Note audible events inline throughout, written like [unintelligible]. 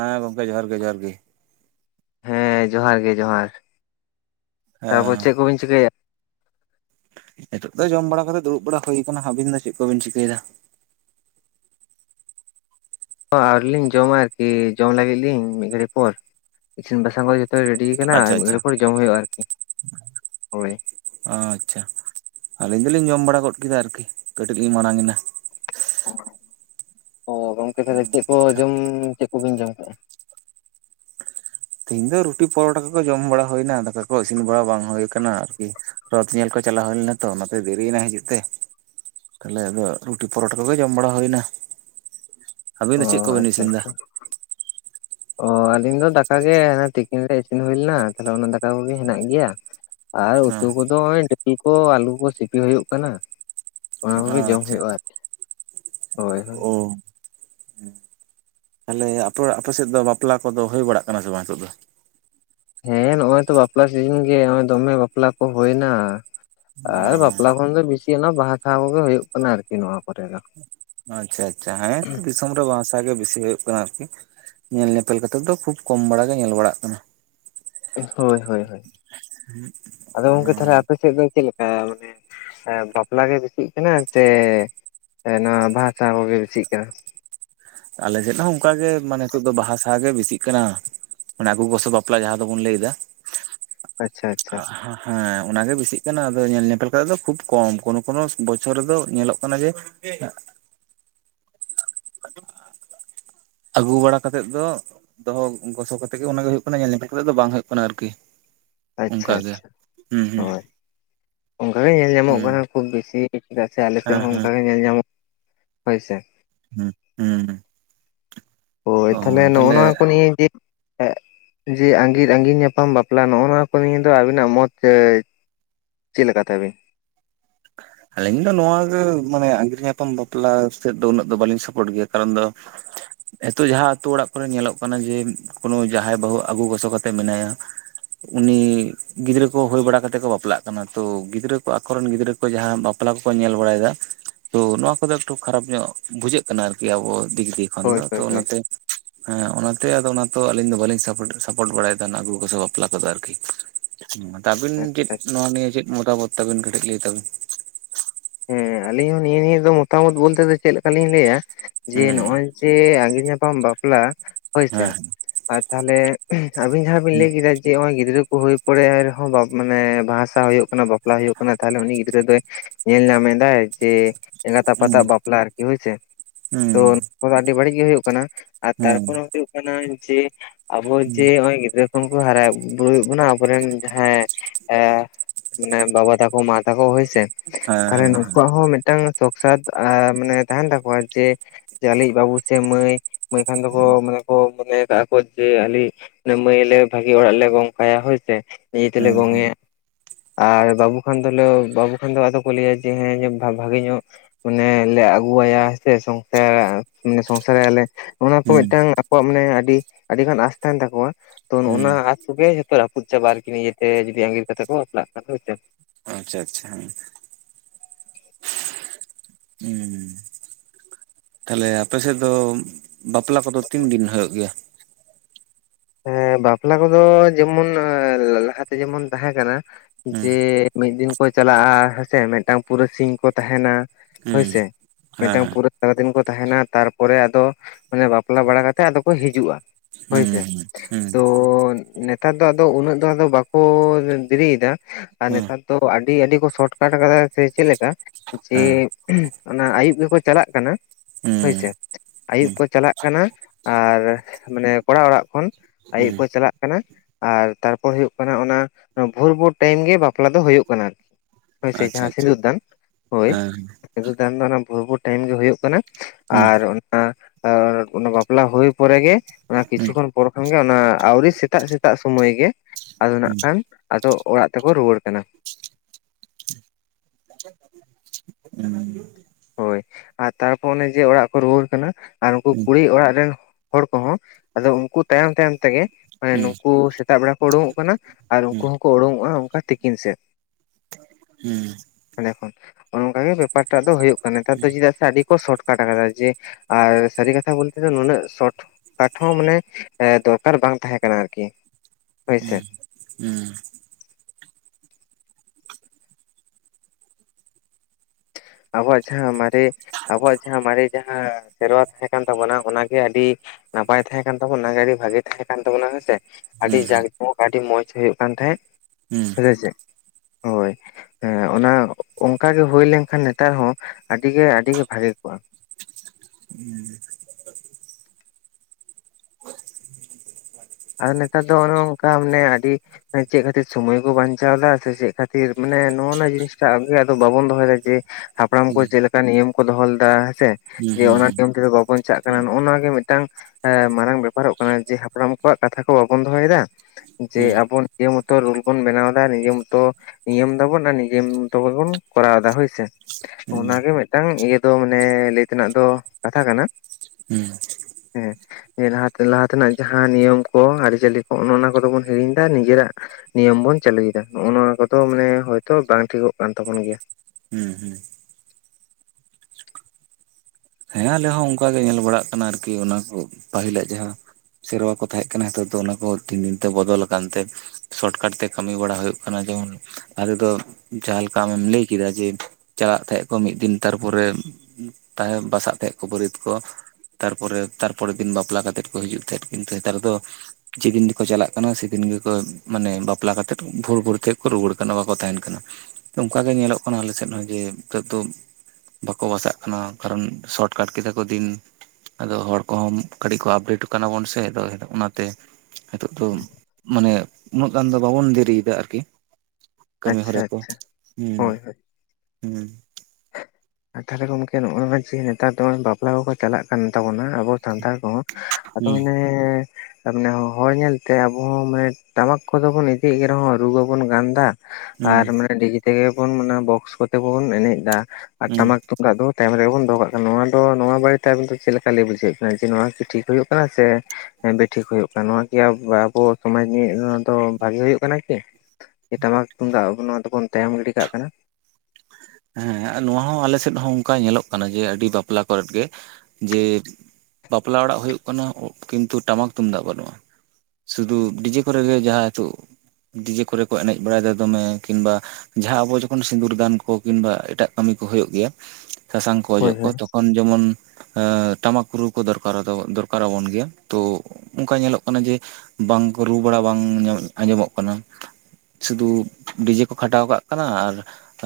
ᱦᱮᱸ ᱜᱚᱝᱠᱮ ᱡᱚᱦᱟᱨ ᱜᱮ ᱡᱚᱦᱟᱨᱜ ᱜᱮ ᱦᱮᱸ ᱡᱚᱦᱟᱨ ᱜᱮ ᱡᱚᱦᱟᱨ ᱦᱮᱸ ᱛᱟᱯᱚᱨ ᱪᱮᱫ ᱠᱚᱵᱤᱱ ᱪᱤᱠᱟᱭᱟ? ᱱᱤᱛᱚᱜ ᱫᱚ ᱡᱚᱢ ᱵᱟᱲᱟ ᱠᱟᱛᱮ ᱫᱩᱲᱩᱵ ᱵᱟᱲᱟ ᱦᱩᱭ ᱟᱠᱟᱱᱟ᱾ ᱟᱹᱵᱤᱱ ᱫᱚ ᱪᱮᱫ ᱠᱚᱵᱤᱱ ᱪᱤᱠᱟᱹᱭᱮᱫᱟ? ᱟᱣᱨᱤᱞᱤᱧ ᱡᱚᱢᱟ ᱟᱨᱠᱤ ᱡᱚᱢ ᱞᱟᱹᱜᱤᱫ ᱞᱤᱧ ᱢᱤᱫ ᱜᱷᱟᱹᱲᱤᱡ ᱯᱚᱨ ᱤᱥᱤᱱ ᱵᱟᱥᱟᱝ ᱠᱚ ᱡᱚᱛᱚ ᱨᱮᱰᱤ ᱠᱟᱱᱟ ᱟᱪᱪᱷᱟ ᱢᱤᱫ ᱜᱷᱟᱱ. ᱟᱪᱪᱷᱟ ᱲᱤᱪ ᱯᱚᱨ ᱡᱚᱢ ᱦᱩᱭᱩᱜᱼᱟ ᱟᱨᱠᱤ ᱦᱳᱭ ᱟᱪᱪᱷᱟ ᱟᱹᱞᱤᱧ ᱫᱚᱞᱤᱧ ᱡᱚᱢ ᱵᱟᱲᱟ ᱜᱚᱫ ᱠᱮᱫᱟ ᱟᱨᱠᱤ ᱠᱟᱹᱴᱤᱡ ᱞᱤᱧ ᱢᱟᱲᱟᱝ ᱮᱱᱟ ᱚ ᱜᱚᱝᱠᱮ ᱛᱟᱦᱚᱞᱮ ᱪᱮᱫ ᱠᱚ ᱡᱚᱢ ᱪᱮᱫ ᱠᱚ ᱵᱤᱱ ᱡᱚᱢ ᱠᱟᱜᱼᱟ ᱛᱮᱦᱤᱧ ᱫᱚ ᱨᱩᱴᱤ ᱯᱚᱨᱚᱴᱟ ᱠᱚᱠᱚ ᱡᱚᱢ ᱵᱟᱲᱟ ᱦᱩᱭᱱᱟ ᱫᱟᱠᱟ ᱠᱚ ᱤᱥᱤᱱ ᱵᱟᱲᱟ ᱵᱟᱝ ᱦᱩᱭ ᱟᱠᱟᱱᱟ ᱟᱨᱠᱤ ᱨᱚᱛ ᱧᱮᱞ ᱠᱚ ᱪᱟᱞᱟᱣ ᱦᱩᱭ ᱞᱮᱱᱟ ᱛᱚ ᱚᱱᱟᱛᱮ ᱫᱮᱨᱤᱭᱮᱱᱟ ᱦᱤᱡᱩᱜ ᱛᱮ ᱛᱟᱦᱞᱮ ᱟᱫᱚ ᱨᱩᱴᱤ ᱯᱚᱨᱚᱴᱟ ᱠᱚᱜᱮ ᱡᱚᱢ ᱵᱟᱲᱟ ᱦᱩᱭ ᱮᱱᱟ ᱚ ᱟᱪᱪᱷᱟ ᱟᱪᱪᱷᱟ ᱚ ᱟᱞᱤᱧ ᱫᱚ ᱫᱟᱠᱟ ᱜᱮ ᱛᱤᱠᱤᱱ ᱨᱮ ᱤᱥᱤᱱ ᱦᱩᱭ ᱞᱮᱱᱟ ᱛᱟᱦᱞᱮ ᱚᱱᱟ ᱫᱟᱠᱟ ᱠᱚᱜᱮ ᱦᱮᱱᱟᱜ ᱜᱮᱭᱟ ᱟᱨ ᱦᱮᱸ ᱩᱛᱩ ᱠᱚᱫᱚ ᱚᱸᱭ [unintelligible] ᱠᱚ ᱟᱹᱞᱩ ᱠᱚ ᱥᱤᱯᱤ ᱦᱩᱭᱩᱜ ᱠᱟᱱᱟ ᱚᱱᱟ ᱠᱚᱜᱮ ᱟᱪᱪᱷᱟ ᱡᱚᱢ ᱟᱪᱪᱷᱟ ᱦᱩᱭᱩᱜᱼᱟ ᱟᱨᱠᱤ᱾ ᱦᱳᱭ ᱦᱳᱭ ᱚ ᱮ ᱟᱯᱮ ᱥᱮᱫ ᱫᱚ ᱵᱟᱯᱞᱟ ᱠᱚᱫᱚ ᱦᱩᱭ ᱵᱟᱲᱟᱜ ᱠᱟᱱᱟ ᱥᱮ ᱵᱟᱝ ᱱᱤᱛᱚᱜ ᱫᱚ? ᱦᱮᱸ ᱱᱚᱜᱼᱚᱭ ᱛᱚ ᱵᱟᱯᱞᱟ ᱥᱤᱡᱤᱱ ᱜᱮ ᱱᱚᱜᱚᱭ ᱫᱚᱢᱮ ᱵᱟᱯᱞᱟ ᱠᱚ ᱦᱩᱭᱱᱟ᱾ ᱚ ᱟᱨ ᱵᱟᱯᱞᱟ ᱠᱷᱚᱱ ᱫᱚ ᱵᱤᱥᱤ ᱚᱱᱟ ᱵᱟᱦᱟ ᱥᱟᱦᱟ ᱠᱚᱜᱮ ᱦᱩᱭᱩᱜ ᱠᱟᱱᱟ ᱟᱨᱠᱤ ᱱᱚᱣᱟ ᱠᱚᱨᱮ ᱫᱚ᱾ ᱟᱪᱪᱷᱟ ᱟᱪᱷᱟ ᱦᱮᱸ‌ᱛᱚ ᱵᱤᱥ ᱫᱤᱥᱚᱢ ᱨᱮ ᱵᱟᱷᱟᱥᱟᱣᱦᱟ ᱜᱮ ᱵᱮᱥᱤ ᱦᱩᱭᱩᱜ ᱠᱟᱱᱟ ᱟᱨᱠᱤ᱾ᱧᱮᱞ ᱧᱮᱯᱮᱞ ᱠᱟᱛᱮᱜ ᱫᱚ ᱠᱷᱩᱵ ᱠᱚᱢ ᱵᱟᱲᱟ ᱜᱮ ᱧᱮᱞ ᱵᱟᱲᱟᱜ ᱠᱟᱱᱟ᱾ ᱦᱳᱭ ᱦᱳᱭ ᱦᱳᱭ ᱟᱫᱚ ᱜᱚᱝᱠᱮ ᱛᱟᱦᱚᱞᱮ ᱟᱯᱮ ᱥᱮᱫ ᱫᱚ ᱪᱮᱫ ᱞᱮᱠᱟ ᱢᱟᱱᱮ? ᱮᱸ ᱵᱟᱯᱞᱟ ᱜᱮ ᱵᱮᱥᱤᱜ ᱠᱟᱱᱟ? ᱥᱮ ᱱᱚᱣᱟ ᱵᱟᱦᱟ ᱥᱟᱣᱦᱟ ᱠᱚᱜᱮ ᱵᱮᱥᱤᱜ ᱠᱟᱱᱟ? ᱟᱞᱮ ᱥᱮᱫ ᱦᱚᱸ ᱚᱱᱠᱟᱜᱮ ᱢᱟᱱᱮ ᱱᱤᱛᱚᱜ ᱫᱚ ᱵᱟᱦᱟ ᱥᱟᱣᱦᱟ ᱜᱮ ᱵᱮᱥᱤᱜ ᱠᱟᱱᱟ᱾ ᱢᱟᱱᱮ ᱟᱹᱜᱩ ᱜᱚᱥᱚ ᱵᱟᱯᱞᱟ ᱡᱟᱦᱟᱸ ᱫᱚᱵᱚᱱ ᱞᱟᱹᱭ ᱫᱟ᱾ ᱟᱪᱪᱷᱟ ᱟᱪᱪᱷᱟ ᱦᱮᱸ ᱚᱱᱟ ᱜᱮ ᱵᱮᱥᱤᱜ ᱠᱟᱱᱟ ᱟᱫᱚ ᱧᱮᱞ ᱧᱮᱯᱮᱞ ᱠᱟᱛᱮ ᱫᱚ ᱠᱷᱩᱵ ᱠᱚᱢ, ᱠᱳᱱᱳ ᱠᱳᱱᱳ ᱵᱚᱪᱷᱚᱨ ᱨᱮᱫᱚ ᱧᱮᱞᱚᱜ ᱠᱟᱱᱟ ᱡᱮ [unintelligible] [inaudible] ᱟᱹᱜᱩ ᱵᱟᱲᱟ ᱠᱟᱛᱮᱫ ᱫᱚ ᱫᱚᱦᱚ ᱜᱚᱥᱚ ᱠᱟᱛᱮᱜ ᱜᱮ ᱚᱱᱟᱜᱮ ᱦᱩᱭᱩᱜ ᱠᱟᱱᱟ ᱧᱮᱞ ᱧᱯᱮᱞ ᱠᱟᱛᱮᱜ ᱫᱚ ᱵᱟᱝ ᱦᱩᱭᱩᱜ ᱠᱟᱱᱟ ᱟᱨᱠᱤ᱾ ᱟᱪᱪᱷᱟ ᱚᱱᱠᱟ ᱜᱮ ᱟᱪᱪᱷᱟ ᱦᱩᱸ ᱦᱩᱸ ᱦᱳᱭ ᱚᱱᱠᱟ ᱜᱮ ᱧᱮᱞ ᱧᱟᱢᱚᱜ ᱦᱩᱸ ᱠᱟᱱᱟ ᱠᱷᱩᱵ ᱵᱤᱥᱤ ᱪᱮᱫᱟᱜ ᱥᱮ ᱟᱞᱮ ᱥᱮᱫ ᱦᱮᱸ ᱦᱚᱸ ᱦᱮᱸ ᱚᱱᱠᱟ ᱜᱮ ᱧᱮᱞ ᱧᱟᱢᱚᱜᱼᱟ ᱠᱟᱱᱟ ᱦᱳᱭ ᱥᱮ᱾ [unintelligible] ᱦᱩᱸᱻ ᱦᱳᱭ ᱛᱟᱦᱚᱞᱮ ᱱᱚᱜᱼᱚ ᱱᱚᱣᱟ ᱠᱚ ᱱᱤᱭ ᱡᱮ ᱡᱮ ᱟᱸᱜᱤᱨ ᱟᱸᱜᱤᱨ ᱧᱟᱯᱟᱢ ᱵᱟᱯᱞᱟ ᱱᱚᱜᱼᱚ ᱱᱚᱣᱟ ᱠᱚ ᱱᱤᱭᱟᱹ ᱫᱚ ᱟᱵᱤᱱᱟᱜ ᱢᱚᱛ ᱪᱮᱫ ᱞᱮᱠᱟ ᱛᱟᱹᱵᱤᱱ? ᱟᱹᱞᱤᱧ ᱫᱚ ᱱᱚᱣᱟ ᱜᱮ ᱢᱟᱱᱮ ᱟᱸᱜᱤᱨᱨ ᱧᱟᱯᱟᱢ ᱵᱟᱯᱞᱟ ᱥᱮᱫ ᱫᱚ ᱩᱱᱟᱹᱜ ᱫᱚ ᱵᱟᱹᱞᱤᱧ ᱥᱟᱯᱳᱴ ᱜᱮᱭᱟ᱾ ᱠᱟᱨᱚᱱ ᱫᱚ [inaudible] ᱱᱤᱛᱳᱜ ᱡᱟᱦᱟᱸ ᱟᱹᱛᱩ ᱚᱲᱟᱜ ᱠᱚᱨᱮ ᱧᱮᱞᱚᱜ ᱠᱟᱱᱟ ᱡᱮ ᱠᱳᱱᱳ ᱡᱟᱦᱟᱸᱟᱭ ᱵᱟᱹᱦᱩ ᱟᱹᱜᱩ ᱜᱚᱥᱚ ᱠᱟᱛᱮᱫ ᱢᱮᱱᱟᱭᱟ, ᱩᱱᱤ ᱜᱤᱫᱽᱨᱟᱹ ᱠᱚ ᱦᱩᱭ ᱵᱟᱲᱟ ᱠᱟᱛᱮᱫ ᱠᱚ ᱵᱟᱯᱞᱟᱜ ᱠᱟᱱᱟ, ᱛᱚ ᱜᱤᱫᱽᱨᱟᱹ ᱠᱚ ᱟᱠᱚᱨ ᱨᱮᱱ ᱜᱤᱫᱽᱨᱟᱹ ᱠᱚ ᱡᱟᱦᱟᱸ ᱵᱟᱯᱞᱟ ᱠᱚᱠᱚ ᱧᱮᱞ ᱵᱟᱲᱟᱭᱮᱫᱟ, ᱛᱚ ᱱᱚᱣᱟ ᱠᱚᱫᱚ ᱮᱠᱴᱩ ᱠᱷᱟᱨᱟᱯ ᱧᱚᱜ ᱵᱩᱡᱷᱟᱹᱜ ᱠᱟᱱᱟ ᱟᱨᱠᱤ ᱟᱵᱚ ᱫᱤᱠ ᱫᱤᱭᱮ ᱠᱷᱚᱱ ᱦᱳᱭ ᱫᱚ, ᱛᱚ ᱦᱳᱭ ᱦᱳᱭ ᱚᱱᱟᱛᱮ ᱦᱮᱸ ᱚᱱᱟᱛᱮ ᱟᱫᱚ ᱚᱱᱟᱫᱚ ᱟᱹᱞᱤᱧ ᱫᱚ ᱵᱟᱹᱞᱤᱧ ᱥᱟᱯᱚᱴ ᱵᱟᱲᱟᱭᱮᱫ ᱟᱹᱜᱩ ᱜᱚᱥᱚ ᱵᱟᱯᱞᱟ ᱠᱚᱫᱚ ᱟᱨᱠᱤ᱾ ᱦᱮ ᱟᱹᱵᱤᱱ ᱟᱪᱪᱷᱟ ᱪᱮᱫ ᱟᱪᱪᱷᱟ ᱱᱚᱣᱟ ᱱᱤᱭᱟᱹ ᱪᱮᱫ ᱢᱚᱛᱟᱢᱚᱛ ᱛᱟᱵᱤᱱ ᱠᱟᱹᱴᱤᱡ ᱞᱟᱹᱭ ᱛᱟᱵᱤᱱ᱾ ᱟᱞᱤᱧ ᱦᱚᱸ ᱱᱤᱭᱟᱹ ᱱᱤᱭᱟᱹ ᱫᱚ ᱢᱚᱛᱟᱢᱚᱛ ᱵᱚᱞᱛᱮ ᱫᱚ ᱪᱮᱫ ᱞᱮᱠᱟ ᱞᱤᱧ ᱞᱟᱹᱭᱟ ᱡᱮ ᱦᱩᱸ ᱱᱚᱜᱼᱚᱭ ᱡᱮ ᱟᱸᱜᱤᱨ ᱧᱟᱯᱟᱢ ᱵᱟᱯᱞᱟ ᱦᱳᱭᱥᱮ᱾ ᱦᱮᱸ ᱟᱨ ᱛᱟᱦᱚᱞᱮ ᱟᱵᱤᱱ ᱡᱟᱦᱟᱸ ᱵᱤᱱ ᱞᱟᱹᱭ ᱠᱮᱫᱟ ᱡᱮ ᱱᱚᱜ ᱚᱚᱭ ᱜᱤᱫᱽᱨᱟᱹ ᱠᱚ ᱦᱩᱭ ᱯᱚᱨᱮ ᱵᱟ ᱢᱟᱱᱮ ᱵᱟᱦᱟᱥᱟᱣᱦᱟ ᱦᱩᱭᱩᱜ ᱠᱟᱱᱟ, ᱵᱟᱯᱞᱟ ᱦᱩᱭᱩᱜ ᱠᱟᱱᱟ ᱛᱟᱦᱚᱞᱮ ᱩᱱᱤ ᱜᱤᱫᱽᱨᱟᱹ ᱫᱚᱭ ᱧᱮᱞ ᱧᱟᱢ ᱮ ᱫᱟᱭ ᱡᱮ ᱮᱸᱜᱟᱛ ᱦᱩᱸ ᱟᱯᱟᱛᱟᱜ ᱵᱟᱯᱞᱟ ᱟᱨᱠᱤ ᱦᱳᱭᱥᱮ, ᱛᱚ ᱦᱩᱸ ᱟᱹᱰᱤ ᱵᱟᱹᱲᱤᱡ ᱜᱮ ᱦᱩᱭᱩᱜ ᱠᱟᱱᱟ, ᱟᱨ ᱦᱩᱸ ᱛᱟᱨᱯᱚᱨᱮ ᱦᱩᱭᱩᱜ ᱠᱟᱱᱟ ᱡᱮ ᱟᱵᱚ ᱦᱩᱸ ᱡᱮ ᱱᱚᱜ ᱚᱭ ᱜᱤᱫᱽᱨᱟᱹ ᱩᱱᱠᱩ ᱦᱟᱨᱟ ᱵᱩᱨᱩᱜ ᱠᱟᱱᱟ ᱟᱵᱚᱨᱮᱱ ᱡᱟᱦᱟᱸᱭ ᱮ ᱢᱟᱱᱮ ᱵᱟᱵᱟ ᱛᱟᱠᱚ ᱢᱟ ᱛᱟᱠᱚ ᱦᱳᱭ ᱥᱮ᱾ ᱦᱮᱸ ᱦᱮᱸ ᱦᱮᱸ ᱦᱚᱸ ᱢᱤᱫᱴᱟᱝ ᱥᱚᱠ ᱥᱟᱫ ᱢᱟᱱᱮ ᱛᱟᱦᱮᱱ ᱛᱟᱠᱚᱣᱟ ᱡᱮ ᱟᱞᱮᱭᱤᱡ ᱵᱟᱹᱵᱩ ᱥᱮ ᱢᱟᱹᱭ ᱢᱟᱹᱭ ᱠᱷᱟᱱ ᱫᱚᱠᱚ ᱢᱟᱱᱮ ᱠᱚ ᱢᱚᱱᱮ ᱠᱟᱜᱼᱟ ᱠᱚ ᱡᱮ ᱟᱞᱮᱭᱤᱡ ᱢᱟᱹᱭ ᱞᱮ ᱵᱷᱟᱜᱤ ᱚᱲᱟᱜ ᱨᱮᱞᱮ ᱜᱚᱝᱠᱟᱭᱟ ᱦᱳᱭ ᱥᱮ᱾ ᱱᱤᱡᱮ ᱛᱮᱞᱮ ᱦᱮᱸ ᱦᱮᱸ ᱜᱚᱝᱜᱮᱭᱟ ᱟᱨ ᱵᱟᱹᱵᱩ ᱠᱷᱟᱱ ᱫᱚᱞᱮ ᱵᱟᱹᱩ ᱠᱷᱟᱱ ᱫᱚ ᱟᱫᱚ ᱠᱚ ᱞᱟᱹᱭᱟ ᱡᱮ ᱦᱮᱸ ᱵᱷᱟ ᱵᱷᱟᱜᱮ ᱧᱚᱜ ᱢᱟᱱᱮ ᱞᱮ ᱟᱹᱜᱩ ᱟᱭᱟ ᱥᱮ ᱥᱚᱝᱥᱟᱨ ᱢᱟᱱᱮ ᱥᱚᱝᱥᱟᱨᱟᱭᱟᱞᱮ᱾ ᱚᱱᱟ ᱦᱮᱸ ᱠᱚ ᱦᱩᱸ ᱢᱤᱫ ᱴᱟᱝ ᱟᱠᱚᱣᱟᱜ ᱢᱟᱱᱮ ᱟᱹᱰᱤ ᱟᱹᱰᱤ ᱜᱟᱱ ᱟᱥ ᱛᱟᱦᱮᱱ ᱛᱟᱠᱚᱣᱟ ᱛᱚ ᱱᱚᱜᱼᱚ ᱦᱩᱸ ᱱᱚᱶᱟ ᱡᱚᱛᱚ ᱨᱟᱯᱩᱫ ᱪᱟᱵᱟᱜᱼᱟ ᱟᱨᱠᱤ ᱱᱤᱡᱮᱛᱮ ᱡᱩᱫᱤ ᱟᱸᱜᱤᱨ ᱠᱟᱛᱮ ᱠᱚ ᱵᱟᱯᱞᱟᱜ ᱠᱷᱟᱱ ᱦᱳᱭ ᱥᱮ ᱟᱪᱪᱷᱟ ᱟᱪᱪᱷᱟ ᱦᱮᱸ [inaudible] ᱦᱮᱸ ᱛᱟᱦᱞᱮ ᱟᱯᱮ ᱥᱮᱫ ᱫᱚ ᱵᱟᱯᱞᱟ ᱠᱚᱫᱚ ᱛᱤᱱ ᱫᱤᱱ ᱦᱩᱭᱩᱜ ᱜᱮᱭᱟ? ᱵᱟᱯᱞᱟ ᱠᱚᱫᱚ ᱡᱮᱢᱚᱱ ᱞᱟᱦᱟᱛᱮ ᱡᱮᱢᱚᱱ ᱛᱟᱦᱮᱸ ᱠᱟᱱᱟ ᱦᱩᱸ ᱡᱮ ᱢᱤᱫ ᱫᱤᱱ ᱠᱚ ᱪᱟᱞᱟᱜᱼᱟ ᱦᱮᱸᱥᱮ ᱢᱤᱫ ᱴᱟᱝ ᱯᱩᱨᱟᱹ ᱥᱤᱧ ᱠᱚ ᱛᱟᱦᱮᱱᱟ ᱦᱩᱸ ᱦᱳᱭᱥᱮ ᱢᱤᱫ ᱦᱮᱸ ᱴᱟᱝ ᱯᱩᱨᱟᱹ ᱥᱟᱨᱟ ᱫᱤᱱ ᱠᱚ ᱛᱟᱦᱮᱱᱟ ᱛᱟᱨᱯᱚᱨᱮ ᱟᱫᱚ ᱢᱟᱱᱮ ᱵᱟᱯᱞᱟ ᱵᱟᱲᱟ ᱠᱟᱛᱮᱜ ᱟᱫᱚ ᱠᱚ ᱦᱤᱡᱩᱜᱼᱟ, ᱦᱮᱸ ᱦᱳᱭᱥᱮ᱾ ᱦᱩᱸ ᱛᱚ [inaudible] ᱱᱮᱛᱟᱨ ᱫᱚ ᱟᱫᱚ ᱩᱱᱟᱹᱜ ᱫᱚ ᱟᱫᱚ ᱵᱟᱠᱚ ᱫᱮᱨᱤᱭᱫᱟ᱾ ᱟᱨ ᱱᱮᱛᱟᱨ ᱫᱚ ᱟᱰᱤ ᱟᱹᱰᱤ ᱠᱚ ᱥᱚᱴᱠᱟᱴ ᱟᱠᱟᱫᱟ ᱥᱮ ᱪᱮᱫ ᱞᱮᱠᱟ? ᱡᱮ ᱦᱮᱸ ᱦᱮᱸ ᱚᱱᱟ ᱟᱹᱭᱩᱵ ᱜᱮᱠᱚ ᱪᱟᱞᱟᱜ ᱠᱟᱱᱟ᱾ ᱦᱳᱭᱥᱮ, ᱟᱹᱭᱩᱵ ᱦᱩᱸ ᱠᱚ ᱪᱟᱞᱟᱜ ᱠᱟᱱᱟ ᱟᱨ ᱢᱟᱱᱮ ᱠᱚᱲᱟ ᱚᱲᱟᱜ ᱠᱷᱚᱱ᱾ ᱟᱹᱭᱩᱵ ᱦᱩᱸ ᱠᱚ ᱪᱟᱞᱟᱜ ᱠᱟᱱᱟ᱾ ᱟᱨ ᱛᱟᱨᱯᱚᱨ ᱦᱩᱭᱩᱜ ᱠᱟᱱᱟ ᱚᱱᱟ ᱵᱷᱳᱨ ᱵᱷᱳᱨ ᱴᱟᱭᱤᱢ ᱜᱮ ᱵᱟᱯᱞᱟ ᱫᱚ ᱦᱩᱭᱩᱜ ᱠᱟᱱᱟ ᱟᱨ᱾ ᱦᱳᱭᱥᱮ ᱟᱪᱪᱷᱟ ᱡᱟᱦᱟᱸ ᱟᱪᱪᱷᱟ ᱥᱤᱸᱫᱩᱨ ᱫᱟᱱ᱾ ᱦᱳᱭ, ᱦᱮᱸ ᱥᱤᱸᱫᱩᱨ ᱫᱟᱱ ᱫᱚ ᱚᱱᱟ ᱵᱷᱳᱨᱵᱷᱳᱨ ᱴᱟᱭᱤᱢ ᱜᱮ ᱦᱩᱭᱩᱜ ᱠᱟᱱᱟ᱾ ᱦᱩᱸ ᱟᱨ ᱚᱱᱟ ᱚ ᱵᱟᱯᱞᱟ ᱦᱩᱭ ᱯᱚᱨᱮᱜᱮ ᱚᱱᱟ ᱦᱩᱸ ᱠᱤᱪᱷᱩ ᱠᱷᱚᱱ ᱛᱟᱨᱯᱚᱨ ᱠᱷᱟᱱᱜ ᱜᱮ ᱚᱱᱟ ᱟᱹᱣᱨᱤ ᱥᱮᱛᱟᱜ ᱥᱮᱛᱟᱜ ᱥᱩᱢᱟᱹᱭ ᱜᱮ ᱟᱫᱚ ᱱᱟᱜ ᱦᱩᱸ ᱠᱷᱟᱱ ᱟᱫᱚ ᱚᱲᱟᱜ ᱛᱮᱠᱚ ᱨᱩᱣᱟᱹᱲ ᱠᱟᱱᱟ [inaudible] ᱦᱩᱸ ᱦᱳᱭ, ᱟᱨ ᱛᱟᱨᱯᱚᱨ ᱚᱱᱮ ᱡᱮ ᱚᱲᱟᱜ ᱠᱚ ᱨᱩᱣᱟᱹᱲ ᱠᱟᱱᱟ, ᱟᱨ ᱩᱱᱠᱩ ᱦᱩᱸ ᱦᱩᱸ ᱠᱩᱲᱤ ᱚᱲᱟᱜ ᱨᱮᱱ ᱦᱚᱲ ᱠᱚᱦᱚᱸ ᱟᱫᱚ ᱩᱱᱠᱩ ᱛᱟᱭᱚᱢ ᱛᱟᱭᱚᱢ ᱛᱮᱜᱮ ᱢᱟᱱᱮ ᱦᱩᱸ ᱱᱩᱠᱩ ᱥᱮᱛᱟᱜ ᱵᱮᱲᱟ ᱠᱚ ᱩᱰᱩᱝᱚᱜ ᱠᱟᱱᱟ, ᱟᱨ ᱦᱩᱸ ᱦᱩᱸ ᱦᱩᱸ ᱦᱩᱸ ᱦᱩᱸ ᱦᱩᱸ ᱦᱩᱸ ᱩᱝᱠᱩ ᱦᱚᱸᱠᱚ ᱩᱰᱩᱝᱚᱜᱼᱟ ᱚᱱᱠᱟ ᱛᱤᱠᱤᱱ ᱥᱮᱫ᱾ ᱚᱸᱰᱮ ᱠᱷᱚᱱ ᱜᱮ, ᱚᱱᱠᱟᱜ ᱜᱮ ᱵᱮᱯᱟᱨ ᱴᱟᱜ ᱫᱚ ᱦᱩᱭᱩᱜ ᱱᱮᱛᱟᱨ ᱫᱚ ᱪᱮᱫᱟᱜ ᱥᱮ ᱟᱹᱰᱤ ᱠᱚ ᱥᱚᱨᱚᱴ ᱠᱟᱴ ᱟᱠᱟᱫᱟ᱾ ᱡᱮ ᱟᱨ ᱥᱟᱹᱨᱤ ᱠᱟᱛᱷᱟ ᱵᱚᱞᱛᱮ ᱱᱩᱱᱟᱹᱜ ᱥᱚᱨᱴ ᱠᱟᱴᱷ ᱦᱚᱸ ᱢᱟᱱᱮ ᱮᱸ ᱫᱚᱨᱠᱟᱨ ᱵᱟᱝ ᱛᱟᱦᱮᱸ ᱠᱟᱱᱟ ᱟᱨᱠᱤ ᱦᱳᱭᱥᱮ᱾ ᱦᱩᱸ᱾ ᱟᱵᱚᱣᱟᱜ ᱡᱟᱦᱟᱸ ᱢᱟᱨᱮ ᱟᱵᱚᱣᱟᱜ ᱡᱟᱦᱟᱸ ᱢᱟᱨᱮ ᱡᱟᱦᱟᱸ ᱥᱮᱨᱣᱟ ᱛᱟᱦᱮᱸ ᱠᱟᱱ ᱛᱟᱵᱚᱱᱟ ᱚᱱᱟᱜᱮ ᱟᱹᱰᱤ ᱱᱟᱯᱟᱭ ᱛᱟᱦᱮᱸ ᱠᱟᱱ ᱛᱟᱵᱚᱱᱟ᱾ ᱠᱟᱹᱰᱤ ᱵᱷᱟᱜᱤ ᱛᱟᱦᱮᱸ ᱠᱟᱱ ᱛᱟᱵᱚᱱᱟ ᱦᱮᱸᱥᱮ᱾ ᱟᱹᱰᱤ ᱡᱟᱸᱠ ᱡᱚᱢᱚᱠ ᱟᱹᱰᱤ ᱢᱚᱸᱡᱽ ᱦᱳᱭᱳᱜ ᱠᱟᱱ ᱛᱟᱦᱮᱸᱜ᱾ ᱦᱮᱸ ᱥᱮᱪᱮᱜ? ᱦᱳᱭ, ᱦᱮᱸ ᱚᱱᱟ ᱚᱝᱠᱟ ᱜᱮ ᱦᱩᱭ ᱞᱮᱱ ᱠᱷᱟᱱ ᱛᱟᱨ ᱦᱚᱸ ᱟᱹᱰᱤ ᱜᱮ ᱟᱹᱰᱤ ᱜᱮ ᱵᱷᱟᱜᱤ ᱠᱚᱜᱼᱟ᱾ [inaudible] ᱟᱨ ᱱᱮᱛᱟᱨ ᱫᱚ ᱚᱱᱮ ᱚᱝᱠᱟ ᱢᱟᱱᱮ ᱟᱹᱰᱤ ᱪᱮᱫ ᱠᱷᱟᱹᱛᱤᱨ ᱥᱚᱢᱚᱭ ᱠᱚ ᱵᱟᱧᱪᱟᱣ ᱫᱟ ᱥᱮ ᱪᱮᱫ ᱠᱷᱟᱹᱛᱤᱨ ᱢᱟᱱᱮ ᱱᱚᱜᱼ ᱱᱚᱣᱟ ᱡᱤᱱᱤᱥᱴᱟᱜ ᱜᱮ ᱟᱵᱚ ᱵᱟᱵᱚᱱ ᱫᱚᱦᱚᱭᱮᱫᱟ ᱡᱮ ᱦᱟᱯᱲᱟᱢ ᱠᱚ ᱪᱮᱫ ᱞᱮᱠᱟ ᱱᱤᱭᱚᱢ ᱠᱚ ᱫᱚᱦᱚ ᱞᱮᱫᱟ ᱦᱮᱸᱥᱮ᱾ ᱡᱮ ᱚᱱᱟ ᱱᱤᱭᱚᱢ ᱛᱮᱫᱚ ᱵᱟᱵᱚᱱ ᱪᱟᱜ ᱠᱟᱱᱟ, ᱱᱚᱜ ᱚ ᱱᱚᱣᱟ ᱜᱮ ᱢᱤᱫᱴᱟᱝ ᱮ ᱢᱟᱨᱟᱝ ᱵᱮᱯᱟᱨᱚᱜ ᱠᱟᱱᱟ ᱡᱮ ᱦᱟᱯᱲᱟᱢ ᱠᱚᱣᱟᱜ ᱠᱟᱛᱷᱟ ᱠᱚ ᱵᱟᱵᱚᱱ ᱫᱚᱦᱚᱭᱮᱫᱟ, ᱡᱮ ᱟᱵᱚ ᱱᱤᱭᱟᱹ ᱢᱚᱛᱚ ᱨᱩᱞ ᱵᱚᱱ ᱵᱮᱱᱟᱣ ᱮᱫᱟ ᱱᱤᱭᱟᱹ ᱢᱚᱛᱚ ᱱᱤᱭᱚᱢ ᱫᱟᱵᱚᱱ ᱟᱨ ᱱᱤᱡᱮᱢ ᱛᱚ ᱵᱚᱱ ᱠᱚᱨᱟᱣ ᱫᱟ ᱦᱳᱭᱥᱮ᱾ ᱚᱱᱟᱜᱮ ᱦᱩᱸ ᱢᱤᱫᱴᱟᱝ ᱤᱭᱟᱹ ᱫᱚ ᱢᱟᱱᱮ ᱞᱟᱹᱭ ᱛᱮᱱᱟᱜ ᱫᱚ ᱠᱟᱛᱷᱟ ᱠᱟᱱᱟ᱾ ᱦᱩᱸ ᱦᱮᱸ, ᱱᱤᱭᱟᱹ ᱞᱟᱦᱟᱛᱮ ᱞᱟᱦᱟ ᱛᱮᱱᱟᱜ ᱡᱟᱦᱟᱸ ᱱᱤᱭᱚᱢ ᱠᱚ ᱟᱹᱨᱤᱪᱟᱹᱞᱤ ᱠᱚ ᱚᱱᱮ ᱚᱱᱟ ᱠᱚᱫᱚ ᱵᱚᱱ ᱦᱤᱲᱤᱧ ᱫᱟ᱾ ᱱᱤᱡᱮᱨᱟᱜ ᱱᱤᱭᱚᱢ ᱵᱚᱱ ᱪᱟᱹᱞᱩᱭᱫᱟ ᱱᱚᱜ-ᱚ ᱱᱚᱣᱟ ᱠᱚᱫᱚ ᱢᱟᱱᱮ ᱦᱚᱭᱛᱚ ᱵᱟᱝ ᱴᱷᱤᱠᱚᱜ ᱠᱟᱱ ᱛᱟᱵᱚᱱ ᱜᱮᱭᱟ᱾ ᱦᱩᱸᱦᱩ ᱦᱮᱸ ᱟᱞᱮ ᱦᱚᱸ ᱚᱱᱠᱟ ᱜᱮ ᱧᱮᱞ ᱵᱟᱲᱟᱜ ᱠᱟᱱᱟ ᱟᱨᱠᱤ, ᱚᱱᱟ ᱠᱚ ᱯᱟᱹᱦᱤᱞᱟᱜ ᱡᱟᱦᱟᱸ ᱥᱮᱨᱣᱟ ᱠᱚ ᱛᱟᱦᱮᱸ ᱠᱟᱱᱟ ᱱᱤᱛᱚᱜ ᱫᱚ ᱚᱱᱟ ᱠᱚ ᱫᱤᱱ ᱫᱤᱱ ᱛᱮ ᱵᱚᱫᱚᱞ ᱟᱠᱟᱱ ᱛᱮ᱾ ᱥᱚᱴᱠᱟᱴ ᱛᱮ ᱠᱟᱹᱢᱤ ᱵᱟᱲᱟ ᱦᱩᱭᱩᱜ ᱠᱟᱱᱟ᱾ ᱡᱮᱢᱚᱱ ᱟᱞᱮ ᱫᱚ, ᱡᱟᱦᱟᱸ ᱞᱮᱠᱟ ᱟᱢᱮᱢ ᱞᱟᱹᱭ ᱠᱮᱫᱟ ᱡᱮ ᱪᱟᱞᱟᱜ ᱛᱟᱦᱮᱸᱜ ᱠᱚ ᱢᱤᱫ ᱫᱤᱱ ᱛᱟᱨᱯᱚᱨᱮ ᱛᱟᱦᱮᱸ ᱵᱟᱥᱟᱜ ᱛᱟᱦᱮᱸᱫ ᱠᱚ ᱵᱟᱹᱨᱭᱟᱹᱛ ᱠᱚ ᱛᱟᱨᱯᱚᱨᱮ, ᱛᱟᱨᱯᱚᱨᱮ ᱫᱤᱱ ᱵᱟᱯᱞᱟ ᱠᱟᱛᱮᱜ ᱠᱚ ᱦᱤᱡᱩᱜ ᱛᱟᱦᱮᱸᱫ, ᱠᱤᱱᱛᱩ ᱱᱮᱛᱟᱨ ᱫᱚ ᱡᱮᱫᱤᱱ ᱜᱮᱠᱚ ᱪᱟᱞᱟᱜ ᱠᱟᱱᱟ ᱥᱮᱫᱤᱱ ᱜᱮᱠᱚ ᱢᱟᱱᱮ ᱵᱟᱯᱞᱟ ᱠᱟᱛᱮᱫ ᱵᱷᱳᱨ ᱵᱷᱳᱨ ᱛᱮ ᱠᱚ ᱨᱩᱣᱟᱹᱲ ᱠᱟᱱᱟ ᱵᱟᱠᱚ ᱛᱟᱦᱮᱱ ᱠᱟᱱᱟ᱾ ᱚᱝᱠᱟᱜᱮ ᱧᱮᱞᱚᱜ ᱠᱟᱱᱟ ᱟᱞᱮᱥᱮᱫ ᱦᱚᱸ ᱡᱮ ᱱᱤᱛᱚᱜ ᱫᱚ ᱵᱟᱠᱚ ᱵᱟᱥᱟᱜ ᱠᱟᱱᱟ᱾ ᱠᱟᱨᱚᱱ ᱥᱚᱴ ᱠᱟᱴ ᱠᱮᱫᱟ ᱠᱚ ᱫᱤᱱ, ᱟᱫᱚ ᱦᱚᱲ ᱠᱚᱦᱚᱸ ᱠᱟᱹᱴᱤᱡ ᱠᱚ ᱟᱯᱰᱮᱴ ᱠᱟᱱᱟ ᱵᱚᱱ ᱥᱮ ᱟᱫᱚ ᱚᱱᱟᱛᱮ᱾ ᱱᱤᱛᱚᱜ ᱫᱚ ᱢᱟᱱᱮ ᱩᱱᱟᱹᱜ ᱜᱟᱱ ᱫᱚ ᱵᱟᱵᱚᱱ ᱫᱮᱨᱤᱭᱫᱟ ᱟᱨᱠᱤ᱾ ᱠᱟᱹᱢᱤ ᱟᱪᱪᱷᱟ ᱦᱚᱨᱟ ᱠᱚ᱾ ᱟᱪᱪᱷᱟ ᱦᱩᱸ, ᱦᱳᱭ ᱦᱳᱭ ᱦᱩᱸ, ᱟᱨ ᱛᱟᱦᱚᱞᱮ ᱜᱚᱝᱠᱮ ᱱᱚᱜᱼᱚᱭ ᱱᱚᱶᱟ ᱡᱮ ᱱᱮᱛᱟᱨ ᱫᱚ ᱵᱟᱯᱞᱟ ᱠᱚ ᱠᱚ ᱪᱟᱞᱟᱜ ᱠᱟᱱ ᱛᱟᱵᱚᱱᱟ ᱟᱵᱚ ᱥᱟᱱᱛᱟᱲ ᱠᱚᱦᱚᱸ ᱟᱫᱚ ᱦᱩᱸ ᱚᱱᱮ ᱛᱟᱨᱢᱟᱱᱮ ᱦᱚᱲ ᱧᱮᱞᱛᱮ ᱟᱵᱚ ᱦᱚᱸ ᱢᱟᱱᱮ ᱴᱟᱢᱟᱠ ᱠᱚᱫ ᱵᱩᱱ ᱤᱫᱤᱭ ᱜᱮ ᱨᱮᱦᱚᱸ ᱨᱩ ᱵᱟᱹᱵᱩᱱ ᱜᱟᱱᱫᱟ ᱦᱩᱸ ᱟᱨ ᱢᱟᱱᱮ ᱰᱤᱡᱮ ᱛᱮᱜᱮ ᱵᱚᱱ ᱵᱚᱠᱥ ᱠᱚ ᱛᱮ ᱵᱚᱱ ᱮᱱᱮᱡ ᱫᱟ ᱟᱨ ᱦᱩᱸ ᱴᱟᱢᱟᱠ ᱛᱩ ᱫᱟᱜ ᱫᱚ ᱛᱟᱭᱚᱢ ᱨᱮᱜᱮ ᱵᱚᱱ ᱫᱚᱦᱚ ᱠᱟᱜ ᱠᱟᱱᱟ ᱱᱚᱶᱟ ᱫᱚ ᱱᱚᱶᱟ ᱵᱟᱨᱮᱛᱮ ᱟᱵᱤᱱ ᱫᱚ ᱪᱮᱫ ᱞᱮᱠᱟ ᱞᱟᱹᱭ ᱵᱩᱡᱷᱟᱹᱣᱮᱫ ᱠᱟᱱᱟ ᱡᱮ ᱱᱚᱶᱟ ᱠᱤ ᱴᱷᱤᱠ ᱦᱩᱭᱩᱜ ᱠᱟᱱᱟ ᱥᱮ ᱦᱮᱸ ᱵᱮ ᱴᱷᱤᱠ ᱦᱩᱭᱩᱜ ᱠᱟᱱᱟ ᱱᱚᱶᱟ ᱜᱮ ᱟᱵᱚᱣᱟ ᱟᱵᱩ ᱥᱚᱢᱟᱡᱽ ᱱᱤᱭᱟᱹ ᱱᱚᱶᱟ ᱫᱚ ᱵᱷᱟᱜᱤ ᱦᱩᱭᱩᱜ ᱠᱟᱱᱟ ᱠᱤ ᱴᱟᱢᱟᱠ ᱛᱩᱢᱫᱟᱜ ᱱᱚᱶᱟ ᱫᱚᱵᱚᱱ ᱛᱟᱭᱚᱢ ᱜᱤᱰᱤ ᱠᱟᱜ ᱠᱟᱱᱟ ᱦᱮᱸ ᱦᱮᱸ ᱱᱚᱶᱟ ᱦᱚᱸ ᱟᱞᱮ ᱥᱮᱫ ᱦᱚᱸ ᱚᱱᱠᱟ ᱧᱮᱞᱚᱜ ᱠᱟᱱᱟ ᱡᱮ ᱟᱹᱰᱤ ᱵᱟᱯᱞᱟ ᱠᱚᱨᱮ ᱜᱮ ᱡᱮ ᱵᱟᱯᱞᱟ ᱚᱲᱟᱜ ᱦᱩᱭᱩᱜ ᱳ ᱠᱟᱱᱟ ᱠᱤᱱᱛᱩ ᱴᱟᱢᱟᱠ ᱛᱩᱢᱫᱟᱜ ᱵᱟᱹᱱᱩᱜᱼᱟ ᱥᱩᱫᱷᱩ ᱰᱤᱡᱮ ᱠᱚᱨᱮ ᱜᱮ ᱡᱟᱦᱟᱸ ᱤᱛᱩᱜ ᱰᱤᱡᱮ ᱠᱚᱨᱮ ᱠᱚ ᱮᱱᱮᱡ ᱵᱟᱲᱟᱭᱫᱟ ᱫᱚᱢᱮ, ᱠᱤᱱᱵᱟ ᱡᱟᱦᱟᱸ ᱟᱵᱚ ᱡᱚᱠᱷᱚᱱ ᱥᱤᱸᱫᱩᱨ ᱫᱟᱱ ᱠᱚ ᱠᱚ ᱠᱤᱱᱵᱟ ᱮᱴᱟᱜ ᱠᱟᱹᱢᱤ ᱠᱚ ᱦᱩᱭᱩᱜ ᱜᱮᱭᱟ ᱥᱟᱥᱟᱝ ᱠᱚ ᱦᱳᱭ ᱚᱡᱚᱜ ᱠᱚ ᱦᱳᱭ ᱛᱚᱠᱷᱚᱱ ᱡᱮᱢᱚᱱ ᱟ ᱛᱟᱢᱟᱠᱩᱨ ᱠᱚ ᱫᱚᱨᱠᱟᱨ ᱫᱚᱨᱠᱟᱨᱟᱵᱚᱱ ᱜᱮᱭᱟ ᱛᱚ ᱚᱱᱠᱟ ᱧᱮᱞᱚᱜ ᱠᱟᱱᱟ ᱡᱮ ᱵᱟᱸᱢ ᱠᱩ ᱨᱩ ᱵᱟᱲᱟ ᱵᱟᱝ ᱟᱸᱡᱚᱢᱚᱜ ᱠᱟᱱᱟ᱾ ᱥᱩᱫᱩ ᱰᱤᱡᱮ ᱠᱚ ᱠᱷᱟᱴᱟᱣ ᱠᱟᱜ ᱠᱟᱱᱟ